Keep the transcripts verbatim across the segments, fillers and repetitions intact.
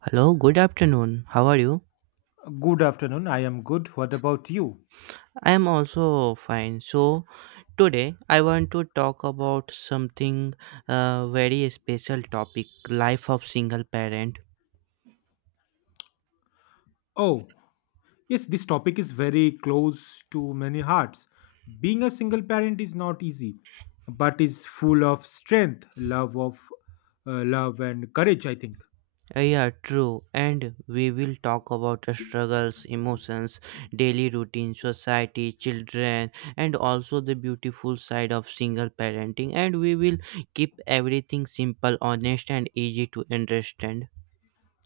Hello, good afternoon. How are you? Good afternoon. I am good. What about you? I am also fine. So, today I want to talk about something uh, very special topic, life of single parent. Oh, yes, this topic is very close to many hearts. Being a single parent is not easy, but is full of strength, love of uh, love and courage, I think. Uh, yeah, true. And we will talk about the struggles, emotions, daily routine, society, children, and also the beautiful side of single parenting. And we will keep everything simple, honest, and easy to understand.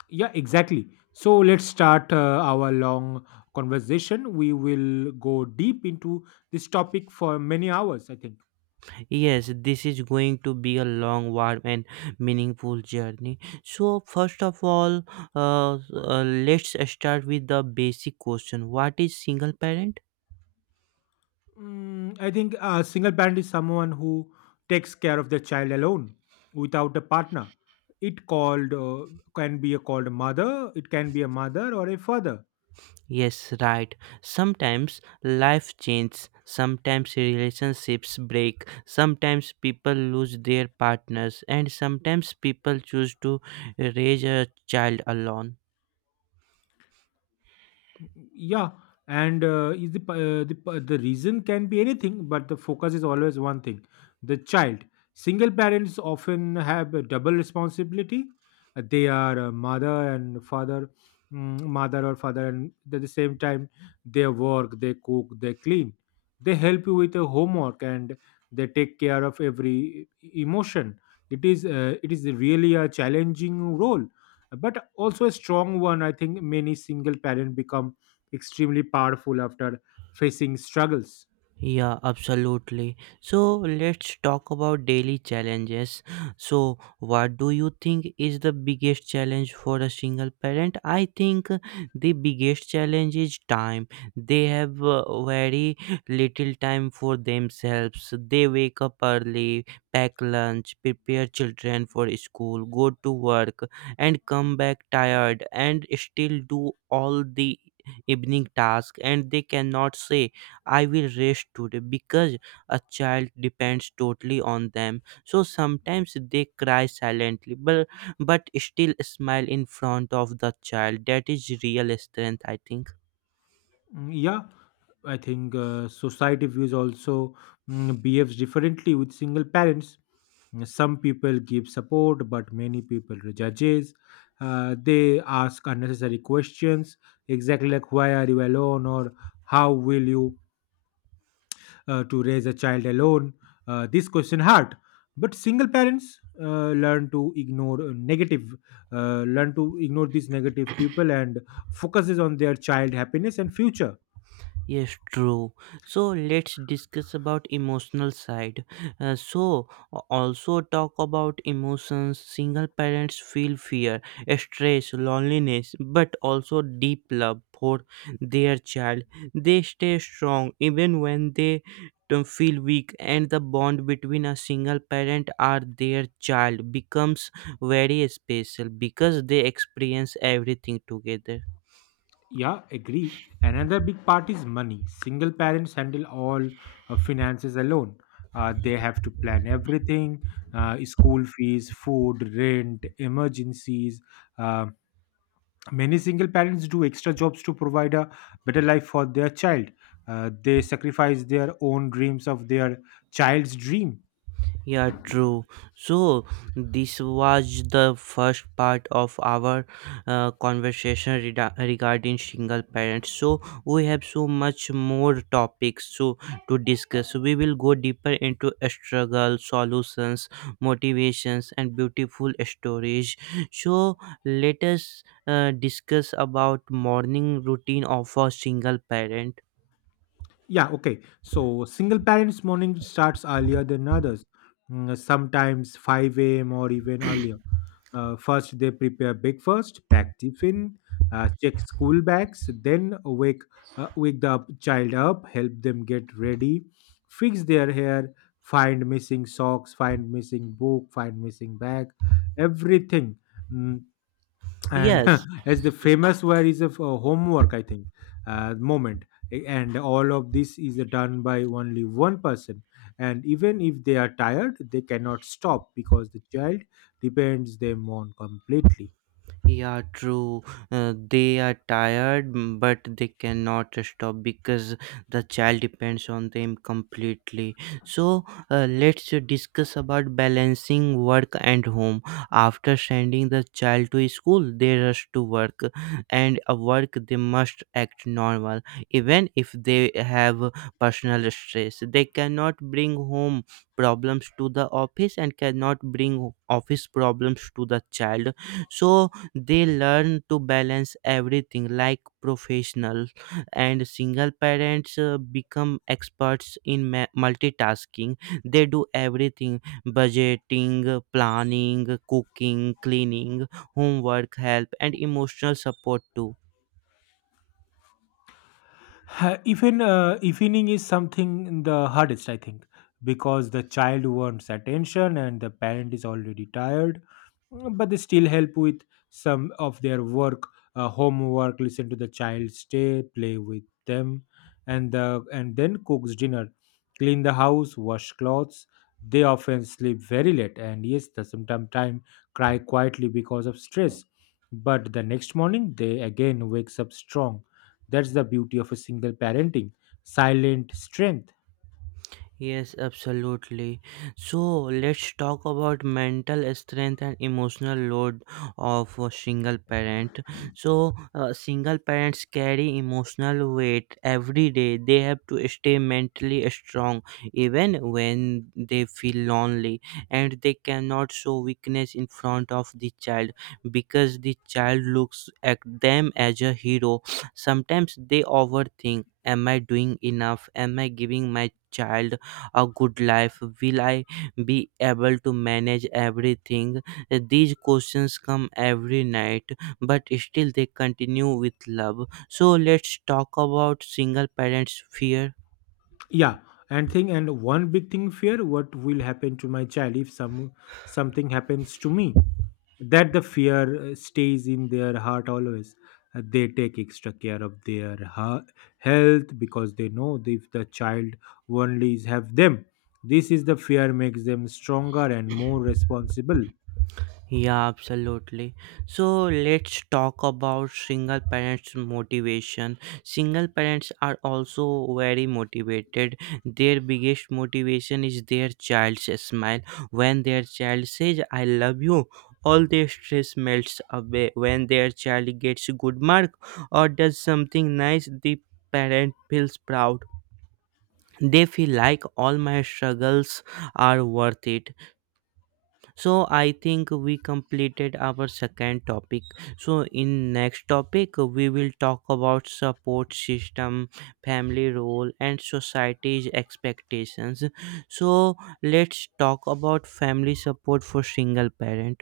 Yeah, exactly. So let's start uh, our long conversation. We will go deep into this topic for many hours, I think. Yes, this is going to be a long, warm, and meaningful journey. So, first of all, uh, uh, let's start with the basic question. What is single parent? Mm, I think a single parent is someone who takes care of their child alone without a partner. It called uh, can be a called a mother. It can be a mother or a father. Yes, right. Sometimes life changes, sometimes relationships break, sometimes people lose their partners, and sometimes people choose to raise a child alone. Yeah, and uh, is the, p- uh, the p- the reason can be anything, but the focus is always one thing: the child. Single parents often have a double responsibility. Uh, They are a mother and father, mm, mother or father, and at the same time they work, they cook, they clean, they help you with the homework, and they take care of every e- emotion. It is uh, it is really a challenging role, but also a strong one. I think many single parents become extremely powerful after facing struggles. Yeah, absolutely. So let's talk about daily challenges. So, what do you think is the biggest challenge for a single parent? I think the biggest challenge is time. They have uh, very little time for themselves. They wake up early, pack lunch, prepare children for school, go to work, and come back tired and still do all the evening task, and they cannot say I will rest today because a child depends totally on them. So sometimes they cry silently, but, but still smile in front of the child. That is real strength, I think. Mm, Yeah, I think uh, society views also mm, behaves differently with single parents. Mm, some people give support, but many people judges. Uh, they ask unnecessary questions, exactly like, why are you alone, or how will you uh, to raise a child alone? Uh, this question hard, but single parents uh, learn to ignore uh, negative, uh, learn to ignore these negative people and focuses on their child happiness and future. Yes, true. So let's discuss about emotional side. Uh, so a- also talk about emotions. Single parents feel fear, stress, loneliness, but also deep love for their child. They stay strong even when they don't feel weak, and the bond between a single parent and their child becomes very special because they experience everything together. Yeah, agree. Another big part is money. Single parents handle all uh, finances alone. Uh, they have to plan everything, uh, school fees, food, rent, emergencies, um, many single parents do extra jobs to provide a better life for their child. Uh, they sacrifice their own dreams of their child's dream. Yeah, true. So, this was the first part of our uh, conversation reda- regarding single parents. So, we have so much more topics so to discuss. So, we will go deeper into a struggle, solutions, motivations, and beautiful stories. So, let us uh, discuss about morning routine of a single parent. Yeah, okay. So single parents' morning starts earlier than others, mm, sometimes five a m or even earlier. Uh, first, they prepare breakfast, pack tiffin, uh, check school bags, then wake uh, wake the up- child up, help them get ready, fix their hair, find missing socks, find missing book, find missing bag, everything. Mm, and Yes. as the famous, where is a f- a homework, I think, uh, moment. A- and all of this is done by only one person, and even if they are tired, they cannot stop because the child depends them on completely. Yeah, true. Uh, they are tired, mm, but they cannot stop because the child depends on them completely. So, uh, let's discuss about balancing work and home. After sending the child to school, they rush to work, and at work they must act normal, even if they have personal stress. They cannot bring home problems to the office and cannot bring office problems to the child, so they learn to balance everything like professionals, and single parents uh, become experts in ma- multitasking. They do everything: budgeting, planning, cooking, cleaning, homework, help, and emotional support too. Ha- even uh, evening is something the hardest, I think, because the child wants attention and the parent is already tired. Mm, but they still help with some of their work, uh, homework, listen to the child, stay, play with them, and the, and then cooks dinner, clean the house, wash clothes. They often sleep very late, and yes, the sometimes time cry quietly because of stress, but the next morning they again wakes up strong. That's the beauty of a single parenting: silent strength. Yes, absolutely. So let's talk about mental strength and emotional load of a single parent. So, uh, single parents carry emotional weight every day. They have to stay mentally strong even when they feel lonely, and they cannot show weakness in front of the child because the child looks at them as a hero. Sometimes they overthink. Am I doing enough? Am I giving my child a good life? Will I be able to manage everything? These questions come every night, but still they continue with love. So let's talk about single parents' fear. Yeah, and thing and one big thing, fear, what will happen to my child if some something happens to me? That the fear uh, stays in their heart always. Uh, they take extra care of their ha- health because they know that if the child only is have them, this is the fear makes them stronger and more responsible. Yeah, absolutely. So let's talk about single parents' motivation. Single parents are also very motivated. Their biggest motivation is their child's smile. When their child says, I love you, all their stress melts away. When their child gets a good mark or does something nice, the parent feels proud. They feel like all my struggles are worth it. So I think we completed our second topic. So in next topic we will talk about support system, family role, and society's expectations. So let's talk about family support for single parent.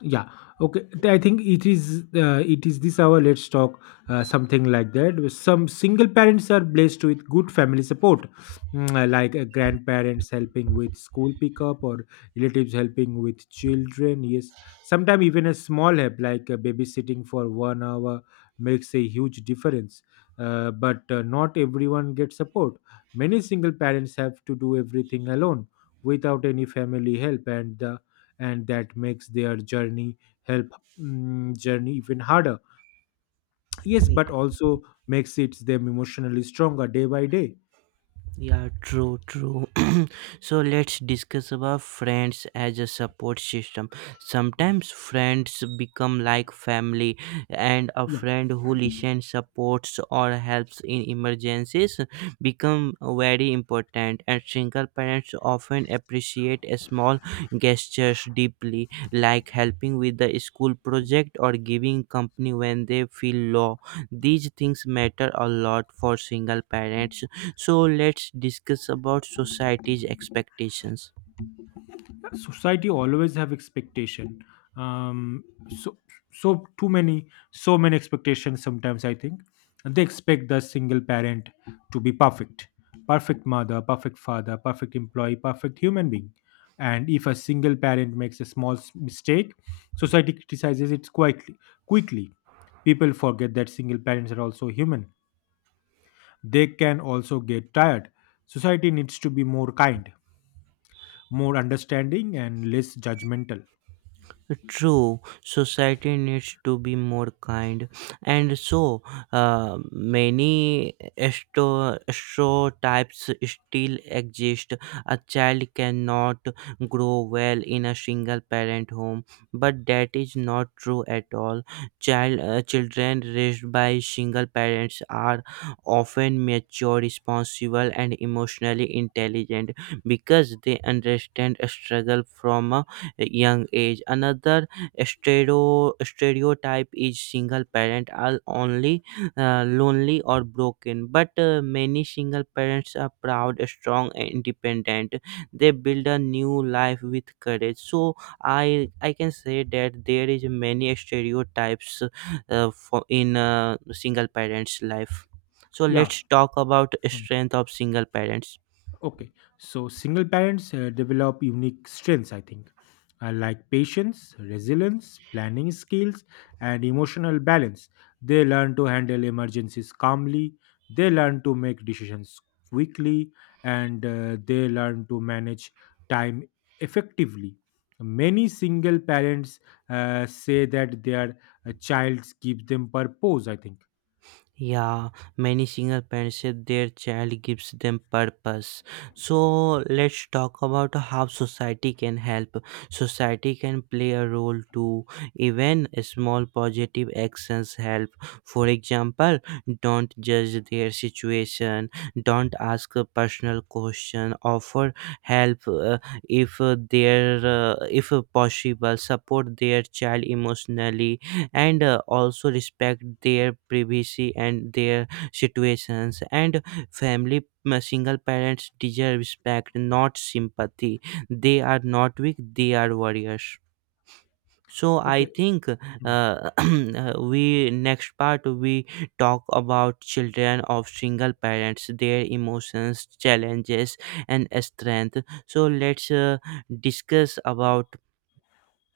Yeah, okay. Th- I think it is uh, it is this hour. Let's talk uh, something like that. Some single parents are blessed with good family support, mm, uh, like uh, grandparents helping with school pickup or relatives helping with children. Yes, sometimes even a small help, like uh, babysitting for one hour, makes a huge difference. Uh, but uh, not everyone gets support. Many single parents have to do everything alone without any family help, and the and that makes their journey help mm, journey even harder. Yes, but also makes it them emotionally stronger day by day. Yeah, true, true. So let's discuss about friends as a support system. Sometimes friends become like family, and a friend who listens, supports, or helps in emergencies become very important. And single parents often appreciate a small gestures deeply, like helping with the school project or giving company when they feel low. These things matter a lot for single parents. So let's discuss about society's expectations. Society always have expectation. Um so so too many, so many expectations sometimes, I think. They expect the single parent to be perfect: perfect mother, perfect father, perfect employee, perfect human being. And if a single parent makes a small s- mistake, society criticizes it quietly quickly People forget that single parents are also human, they can also get tired. Society needs to be more kind, more understanding, and less judgmental. True, society needs to be more kind, and so uh, many sto- stereotypes still exist. A child cannot grow well in a single parent home, but that is not true at all. Child, uh, children raised by single parents are often mature, responsible, and emotionally intelligent because they understand a struggle from a young age. Another stereo, stereotype is single parent are only uh, lonely or broken, but uh, many single parents are proud, strong, and independent. They build a new life with courage. So I I can say that there is many stereotypes uh, for in uh, single parents' life. So Yeah. let's talk about Mm. strength of single parents. Okay. So single parents uh, develop unique strengths, I think, uh, like patience, resilience, planning skills, and emotional balance. They learn to handle emergencies calmly, they learn to make decisions quickly, and uh, they learn to manage time effectively. Many single parents uh, say that their uh, childs give them purpose, I think. Yeah, many single parents say their child gives them purpose. So let's talk about how society can help. Society can play a role too. Even small positive actions help. For example, don't judge their situation, don't ask a personal question, offer help uh, if uh, there uh, if possible, support their child emotionally, and uh, also respect their privacy and their situations and family. Uh, single parents deserve respect, not sympathy. They are not weak, they are warriors. So I Okay. think uh, we next part we talk about children of single parents, their emotions, challenges, and strength. So let's uh, discuss about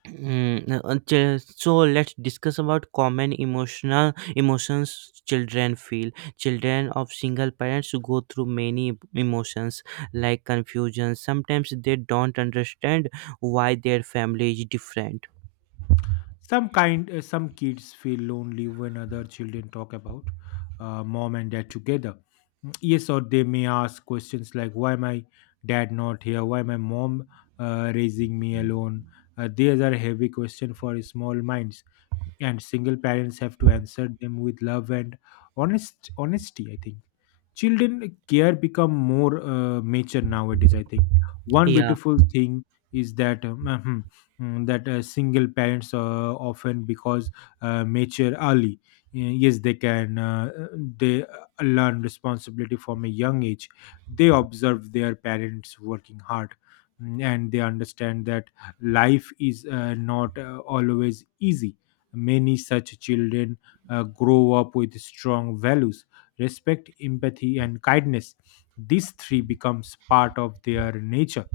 Mm, uh, chil- so let's discuss about common emotional emotions children feel. Children of single parents go through many emotions, like confusion. Sometimes they don't understand why their family is different. some kind uh, some kids feel lonely when other children talk about uh, mom and dad together. Mm, yes, or they may ask questions like, why my dad not here, why my mom uh, raising me alone? Uh, these are heavy questions for small minds, and single parents have to answer them with love and honest honesty, I think. Children uh, care become more uh, mature nowadays, I think. One Yeah. beautiful thing is that um, mm, that uh, single parents uh, often because uh, mature early. Uh, Yes, they can. Uh, uh, they uh, learn responsibility from a young age. They observe their parents working hard, mm, and they understand that life is uh, not uh, always easy. Many such children uh, grow up with strong values: respect, empathy, and kindness. These three becomes part of their nature.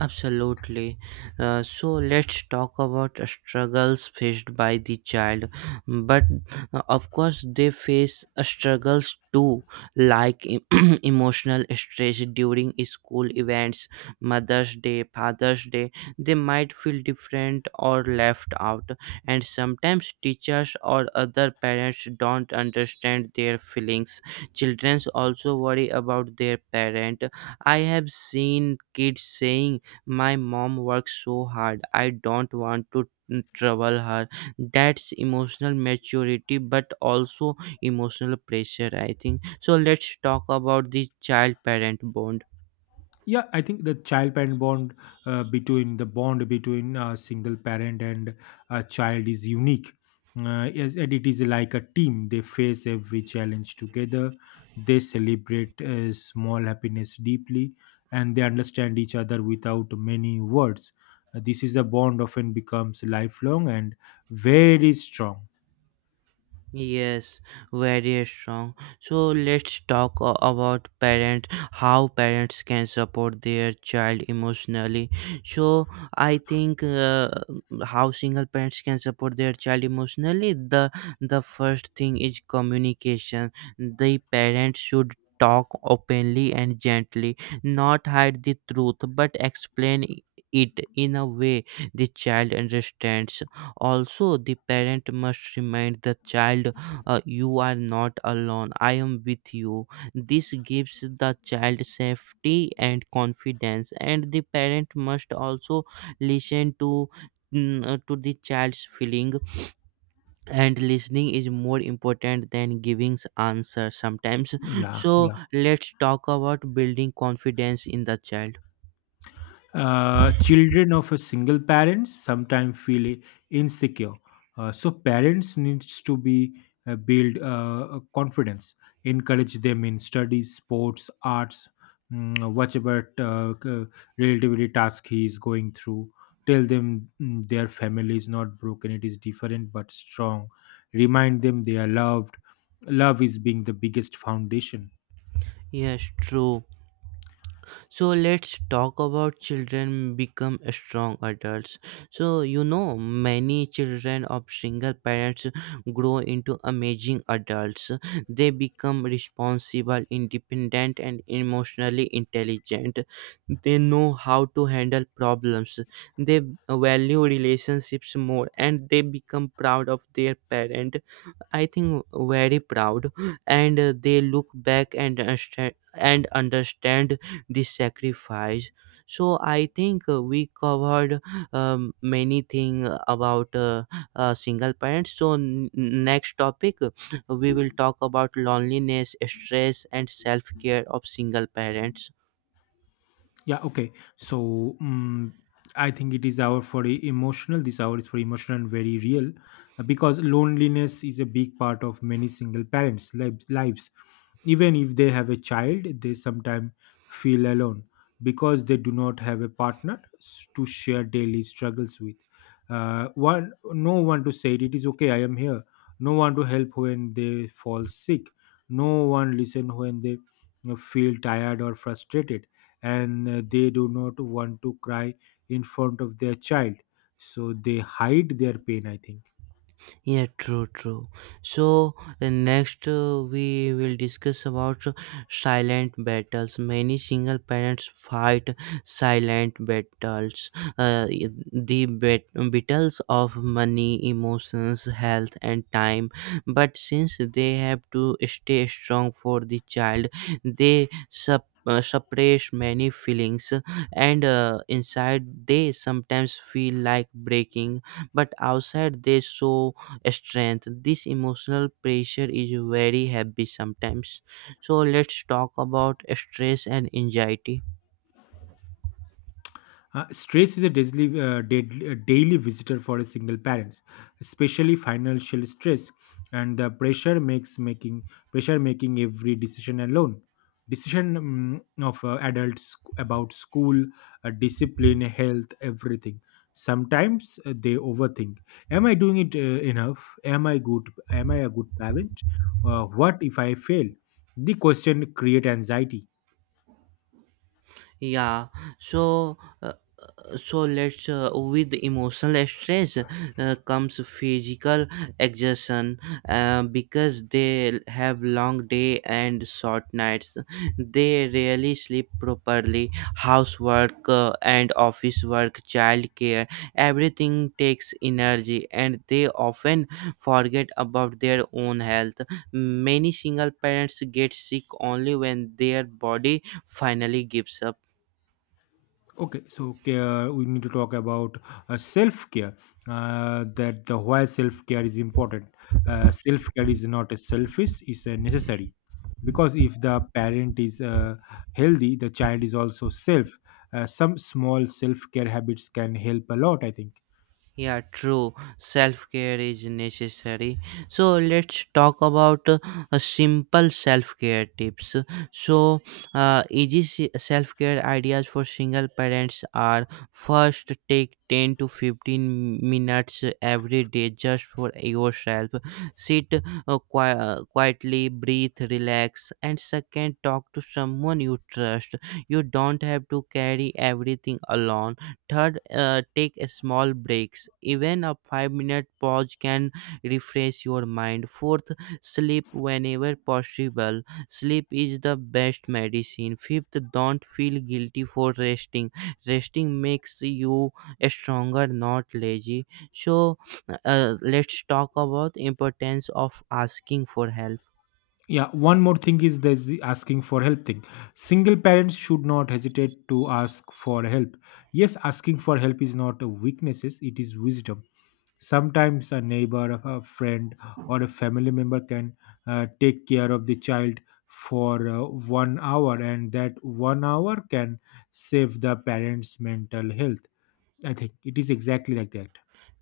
Absolutely. Uh, so let's talk about struggles faced by the child. But uh, of course, they face struggles too, like em- emotional stress during school events, Mother's Day, Father's Day. They might feel different or left out, and sometimes teachers or other parents don't understand their feelings. Children also worry about their parent. I have seen kids saying my mom works so hard. I don't want to trouble her. That's emotional maturity, but also emotional pressure, I think. So let's talk about the child parent bond. Yeah, I think the child parent bond, uh, between the bond between a single parent and a child is unique. Uh, yes, and it is like a team. They face every challenge together, they celebrate uh, small happiness deeply, and they understand each other without many words. Uh, this is the bond often becomes lifelong and very strong. Yes, very strong. So let's talk a- about parent how parents can support their child emotionally. So I think uh, how single parents can support their child emotionally. The the first thing is communication. The parent should talk openly and gently, not hide the truth, but explain it in a way the child understands. Also, the parent must remind the child, uh, you are not alone, I am with you. This gives the child safety and confidence, and the parent must also listen to mm, uh, to the child's feeling, and listening is more important than giving answer sometimes. Yeah, So yeah. let's talk about building confidence in the child. Uh, children of a single parent sometimes feel i- insecure. Uh, so parents needs to be uh, build uh, confidence, encourage them in studies, sports, arts, mm, whatever uh, c- relativity task he is going through. Tell them, mm, their family is not broken; it is different but strong. Remind them they are loved. Love is being the biggest foundation. Yes, true. So let's talk about children become strong adults. So you know many children of single parents grow into amazing adults. They become responsible, independent, and emotionally intelligent. They know how to handle problems, they value relationships more, and they become proud of their parent. I think very proud, and uh, they look back and understand and understand the sacrifice. So I think uh, we covered um, many thing about uh, uh, single parents. So n- next topic, uh, we will talk about loneliness, stress, and self care of single parents. Yeah, okay. So, um, I think it is our for e- emotional. This hour is for emotional and very real, uh, because loneliness is a big part of many single parents' lives. lives. Even if they have a child, they sometimes feel alone because they do not have a partner s- to share daily struggles with. Uh, one, no one to say it, it is okay, I am here. No one to help when they fall sick. No one listen when they, you know, feel tired or frustrated, and uh, they do not want to cry in front of their child, so they hide their pain, I think. Yeah, true, true. So uh, next uh, we will discuss about uh, silent battles. Many single parents fight silent battles. Uh, i- the bat- battles of money, emotions, health, and time. But since they have to stay strong for the child, they sup- uh, suppress many feelings, and uh, inside they sometimes feel like breaking, but outside they show strength. This emotional pressure is very heavy sometimes. So let's talk about stress and anxiety. Uh, stress is a daily, uh, deadly- uh, daily visitor for a single parents, especially financial stress, and the pressure makes making pressure making every decision alone. Decision um, of uh, adults about school, uh, discipline, health, everything. Sometimes uh, they overthink. Am I doing it uh, enough? Am I good? Am I a good parent? Uh, what if I fail? The question create anxiety. Yeah. So uh, so let's uh, with emotional stress uh, comes physical exhaustion, uh, because they have long day and short nights. They rarely sleep properly. Housework uh, and office work, childcare, everything takes energy, and they often forget about their own health. Many single parents get sick only when their body finally gives up. Okay, so care, we need to talk about uh, self care. Uh, that the why self care is important. Uh, self care is not a selfish; it's a necessary. Because if the parent is uh, healthy, the child is also self. Uh, some small self care habits can help a lot, I think. Yeah, true. Self care is necessary. So let's talk about uh, a simple self care tips. So, uh, easy self care ideas for single parents are: first, take ten to fifteen minutes every day just for yourself. Sit uh, qui- uh, quietly, breathe, relax, and second, talk to someone you trust. You don't have to carry everything alone. Third, uh, take a small breaks. Even a five minute pause can refresh your mind. Fourth, sleep whenever possible. Sleep is the best medicine. Fifth, don't feel guilty for resting. Resting makes you stronger, not lazy. So, uh, let's talk about importance of asking for help. Yeah, one more thing is there's the asking for help thing. Single parents should not hesitate to ask for help. Yes, asking for help is not a weakness, it is wisdom. Sometimes a neighbor, a friend, or a family member can uh, take care of the child for uh, one hour, and that one hour can save the parents' mental health. I think it is exactly like that.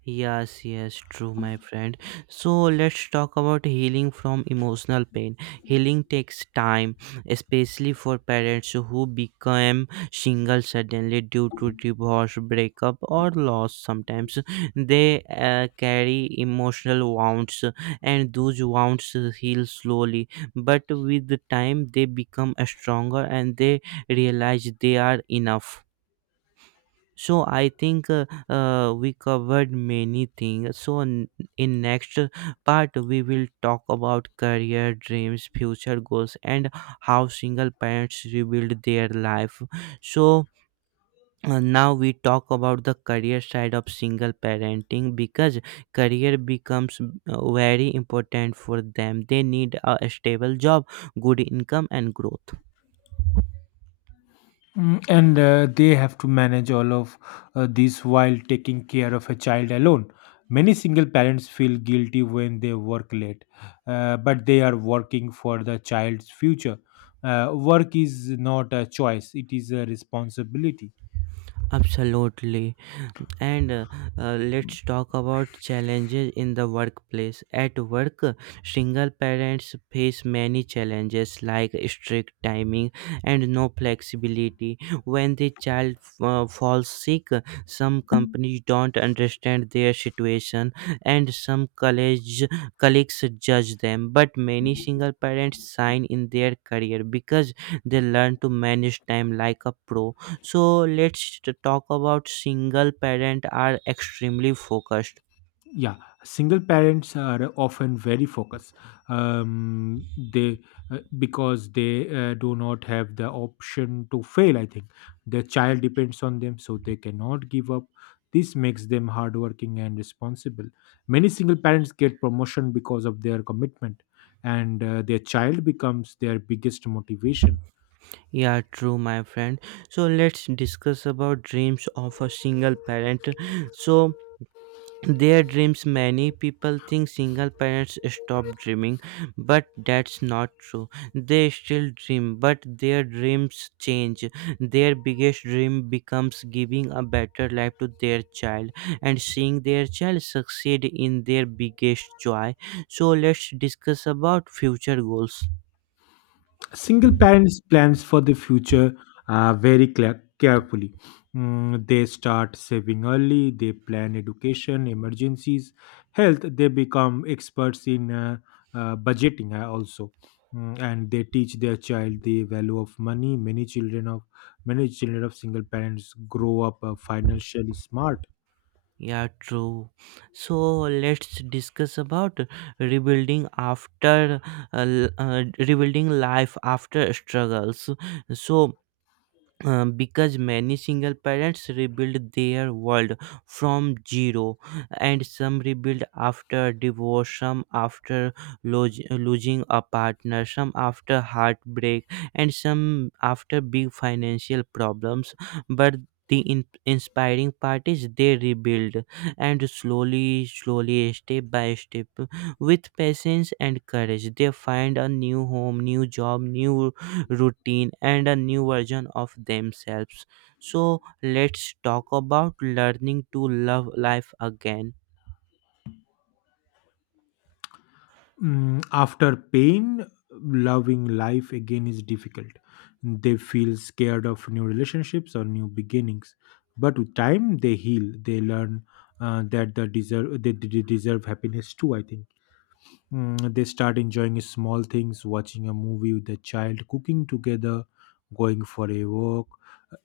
Yes, yes, true, my friend. So let's talk about healing from emotional pain. Healing takes time, especially for parents who become single suddenly due to divorce, breakup, or loss. Sometimes they uh, carry emotional wounds, and those wounds heal slowly. But with the time, they become stronger and they realize they are enough. So I think uh, uh, we covered many things. So n- in next part we will talk about career dreams, future goals, and how single parents rebuild their life. So uh, now we talk about the career side of single parenting because career becomes uh, very important for them. They need a stable job, good income, and growth. Mm, and uh, they have to manage all of uh, this while taking care of a child alone. Many single parents feel guilty when they work late, uh, but they are working for the child's future. Uh, work is not a choice, it is a responsibility. Absolutely. And uh, uh, let's talk about challenges in the workplace. At work, single parents face many challenges like strict timing and no flexibility. When the child uh, falls sick, some companies don't understand their situation and some college, colleagues judge them. But many single parents shine in their career because they learn to manage time like a pro. So let's t- talk about single parent are extremely focused. Yeah, single parents are often very focused. Um, they uh, Because they uh, do not have the option to fail, I think. Their child depends on them, so they cannot give up. This makes them hardworking and responsible. Many single parents get promotion because of their commitment, and uh, their child becomes their biggest motivation. Yeah, true, my friend. So let's discuss about dreams of a single parent. So their dreams, many people think single parents stop dreaming, but that's not true. They still dream, but their dreams change. Their biggest dream becomes giving a better life to their child and seeing their child succeed in their biggest joy. So let's discuss about future goals. Single parents plans for the future uh, very clear, carefully. Mm, they start saving early, they plan education, emergencies, health. They become experts in uh, uh, budgeting uh, also. Mm, and they teach their child the value of money. Many children of many children of single parents grow up uh, financially smart. Yeah, true. So let's discuss about rebuilding after uh, l- uh, rebuilding life after struggles. So um, because many single parents rebuild their world from zero, and some rebuild after divorce, some after lose, losing a partner, some after heartbreak, and some after big financial problems. But the in- inspiring part is they rebuild, and slowly slowly, step by step, with patience and courage, they find a new home, new job, new routine, and a new version of themselves. So let's talk about learning to love life again. Mm, after pain, loving life again is difficult. They feel scared of new relationships or new beginnings. But with time, they heal. They learn uh, that they deserve they, they deserve happiness too, I think. Mm, they start enjoying small things: watching a movie with a child, cooking together, going for a walk.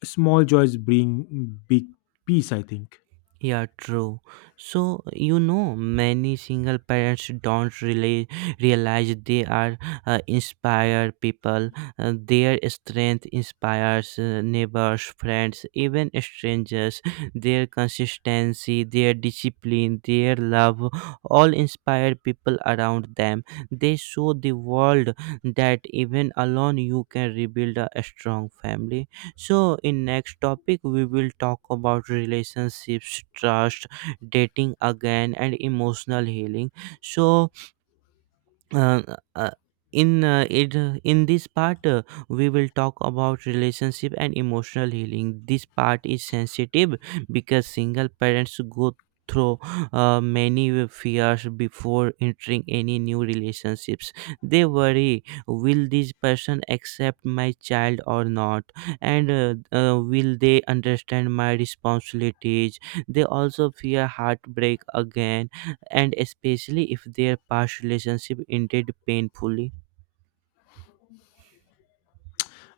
Small joys bring big peace, I think. Yeah, true. So, you know, many single parents don't really realize they are uh, inspire people. Uh, their strength inspires uh, neighbors, friends, even strangers. Their consistency, their discipline, their love all inspire people around them. They show the world that even alone you can rebuild a strong family. So in next topic we will talk about relationships, trust, dating again, and emotional healing. So uh, uh, in uh, it uh, in this part, uh, we will talk about relationship and emotional healing. This part is sensitive because single parents go through uh, many fears before entering any new relationships. They worry, will this person accept my child or not, and uh, uh, will they understand my responsibilities. They also fear heartbreak again, and especially if their past relationship ended painfully.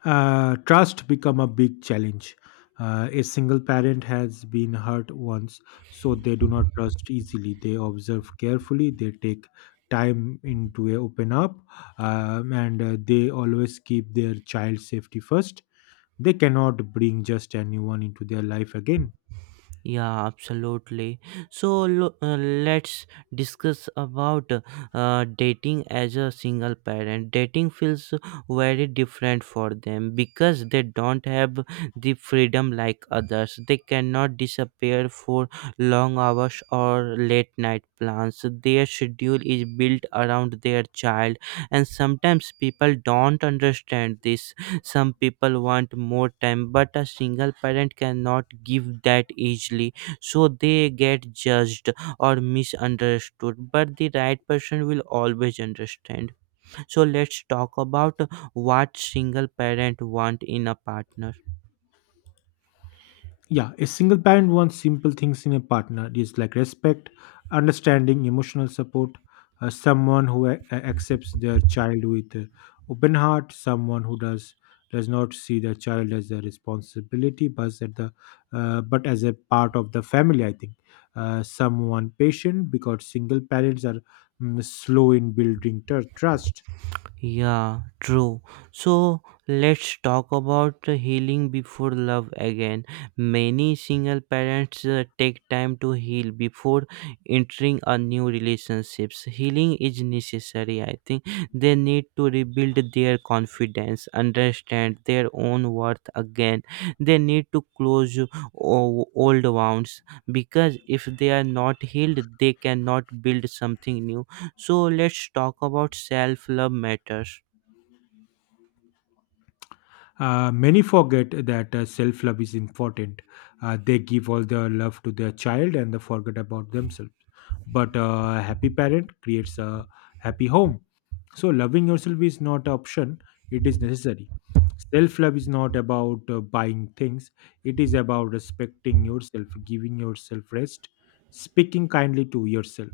Uh, trust become a big challenge. Uh, a single parent has been hurt once, so they do not trust easily. They observe carefully. They take time into a open up, um, and uh, they always keep their child safety first. They cannot bring just anyone into their life again. Yeah, absolutely. So lo- uh, let's discuss about uh, dating as a single parent. Dating feels very different for them because they don't have the freedom like others. They cannot disappear for long hours or late night plans. Their schedule is built around their child, and sometimes people don't understand this. Some people want more time, but a single parent cannot give that easily, so they get judged or misunderstood. But the right person will always understand. So let's talk about what single parent want in a partner. Yeah, a single parent wants simple things in a partner. It is like respect, understanding, emotional support, uh, someone who a- a- accepts their child with uh, open heart, someone who does does not see their child as a responsibility, but as the uh, but as a part of the family, I think. Uh, someone patient because single parents are, mm, slow in building tr- trust. Yeah, true. So let's talk about the healing before love again. Many single parents uh, take time to heal before entering a new relationships. Healing is necessary, I think. They need to rebuild their confidence, understand their own worth again. They need to close o- old wounds, because if they are not healed, they cannot build something new. So let's talk about self love matters. Uh, many forget that uh, self love is important. Uh, they give all their love to their child and they forget about themselves. But uh, a happy parent creates a happy home. So, loving yourself is not an option, it is necessary. Self love is not about uh, buying things, it is about respecting yourself, giving yourself rest, speaking kindly to yourself.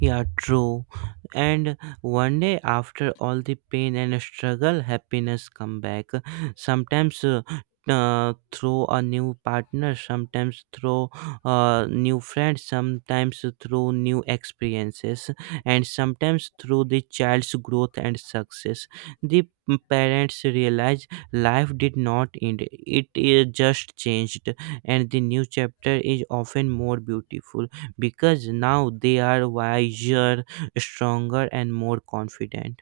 Yeah, true. And one day, after all the pain and struggle, happiness come back. Sometimes uh, uh, through a new partner, sometimes through uh, new friends, sometimes through new experiences, and sometimes through the child's growth and success. The parents realize life did not end; it is just changed, and the new chapter is often more beautiful because now they are wiser, stronger, and more confident.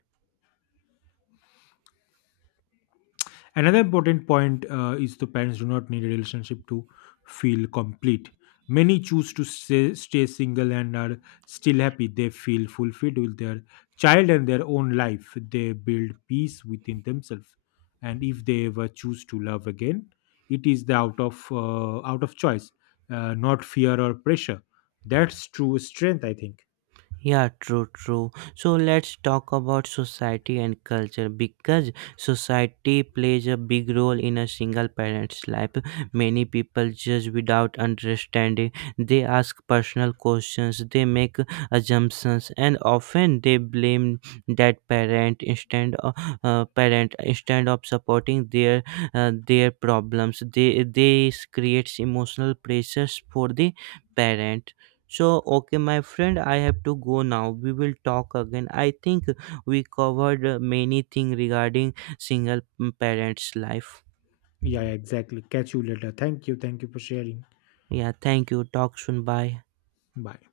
Another important point, uh, is the parents do not need a relationship to feel complete. Many choose to stay, stay single and are still happy. They feel fulfilled with their child and their own life. They build peace within themselves. And if they ever choose to love again, it is the out of uh, out of choice, uh, not fear or pressure. That's true strength, I think. Yeah, true, true. So let's talk about society and culture because society plays a big role in a single parent's life. Many people judge without understanding. They ask personal questions, they make assumptions, and often they blame that parent instead of uh, parent instead of supporting their uh, their problems. They they creates emotional pressures for the parent. So, okay, my friend, I have to go now. We will talk again. I think we covered uh, many things regarding single mm, parents' life. Yeah, yeah, exactly. Catch you later. Thank you. Thank you for sharing. Yeah, thank you. Talk soon. Bye. Bye.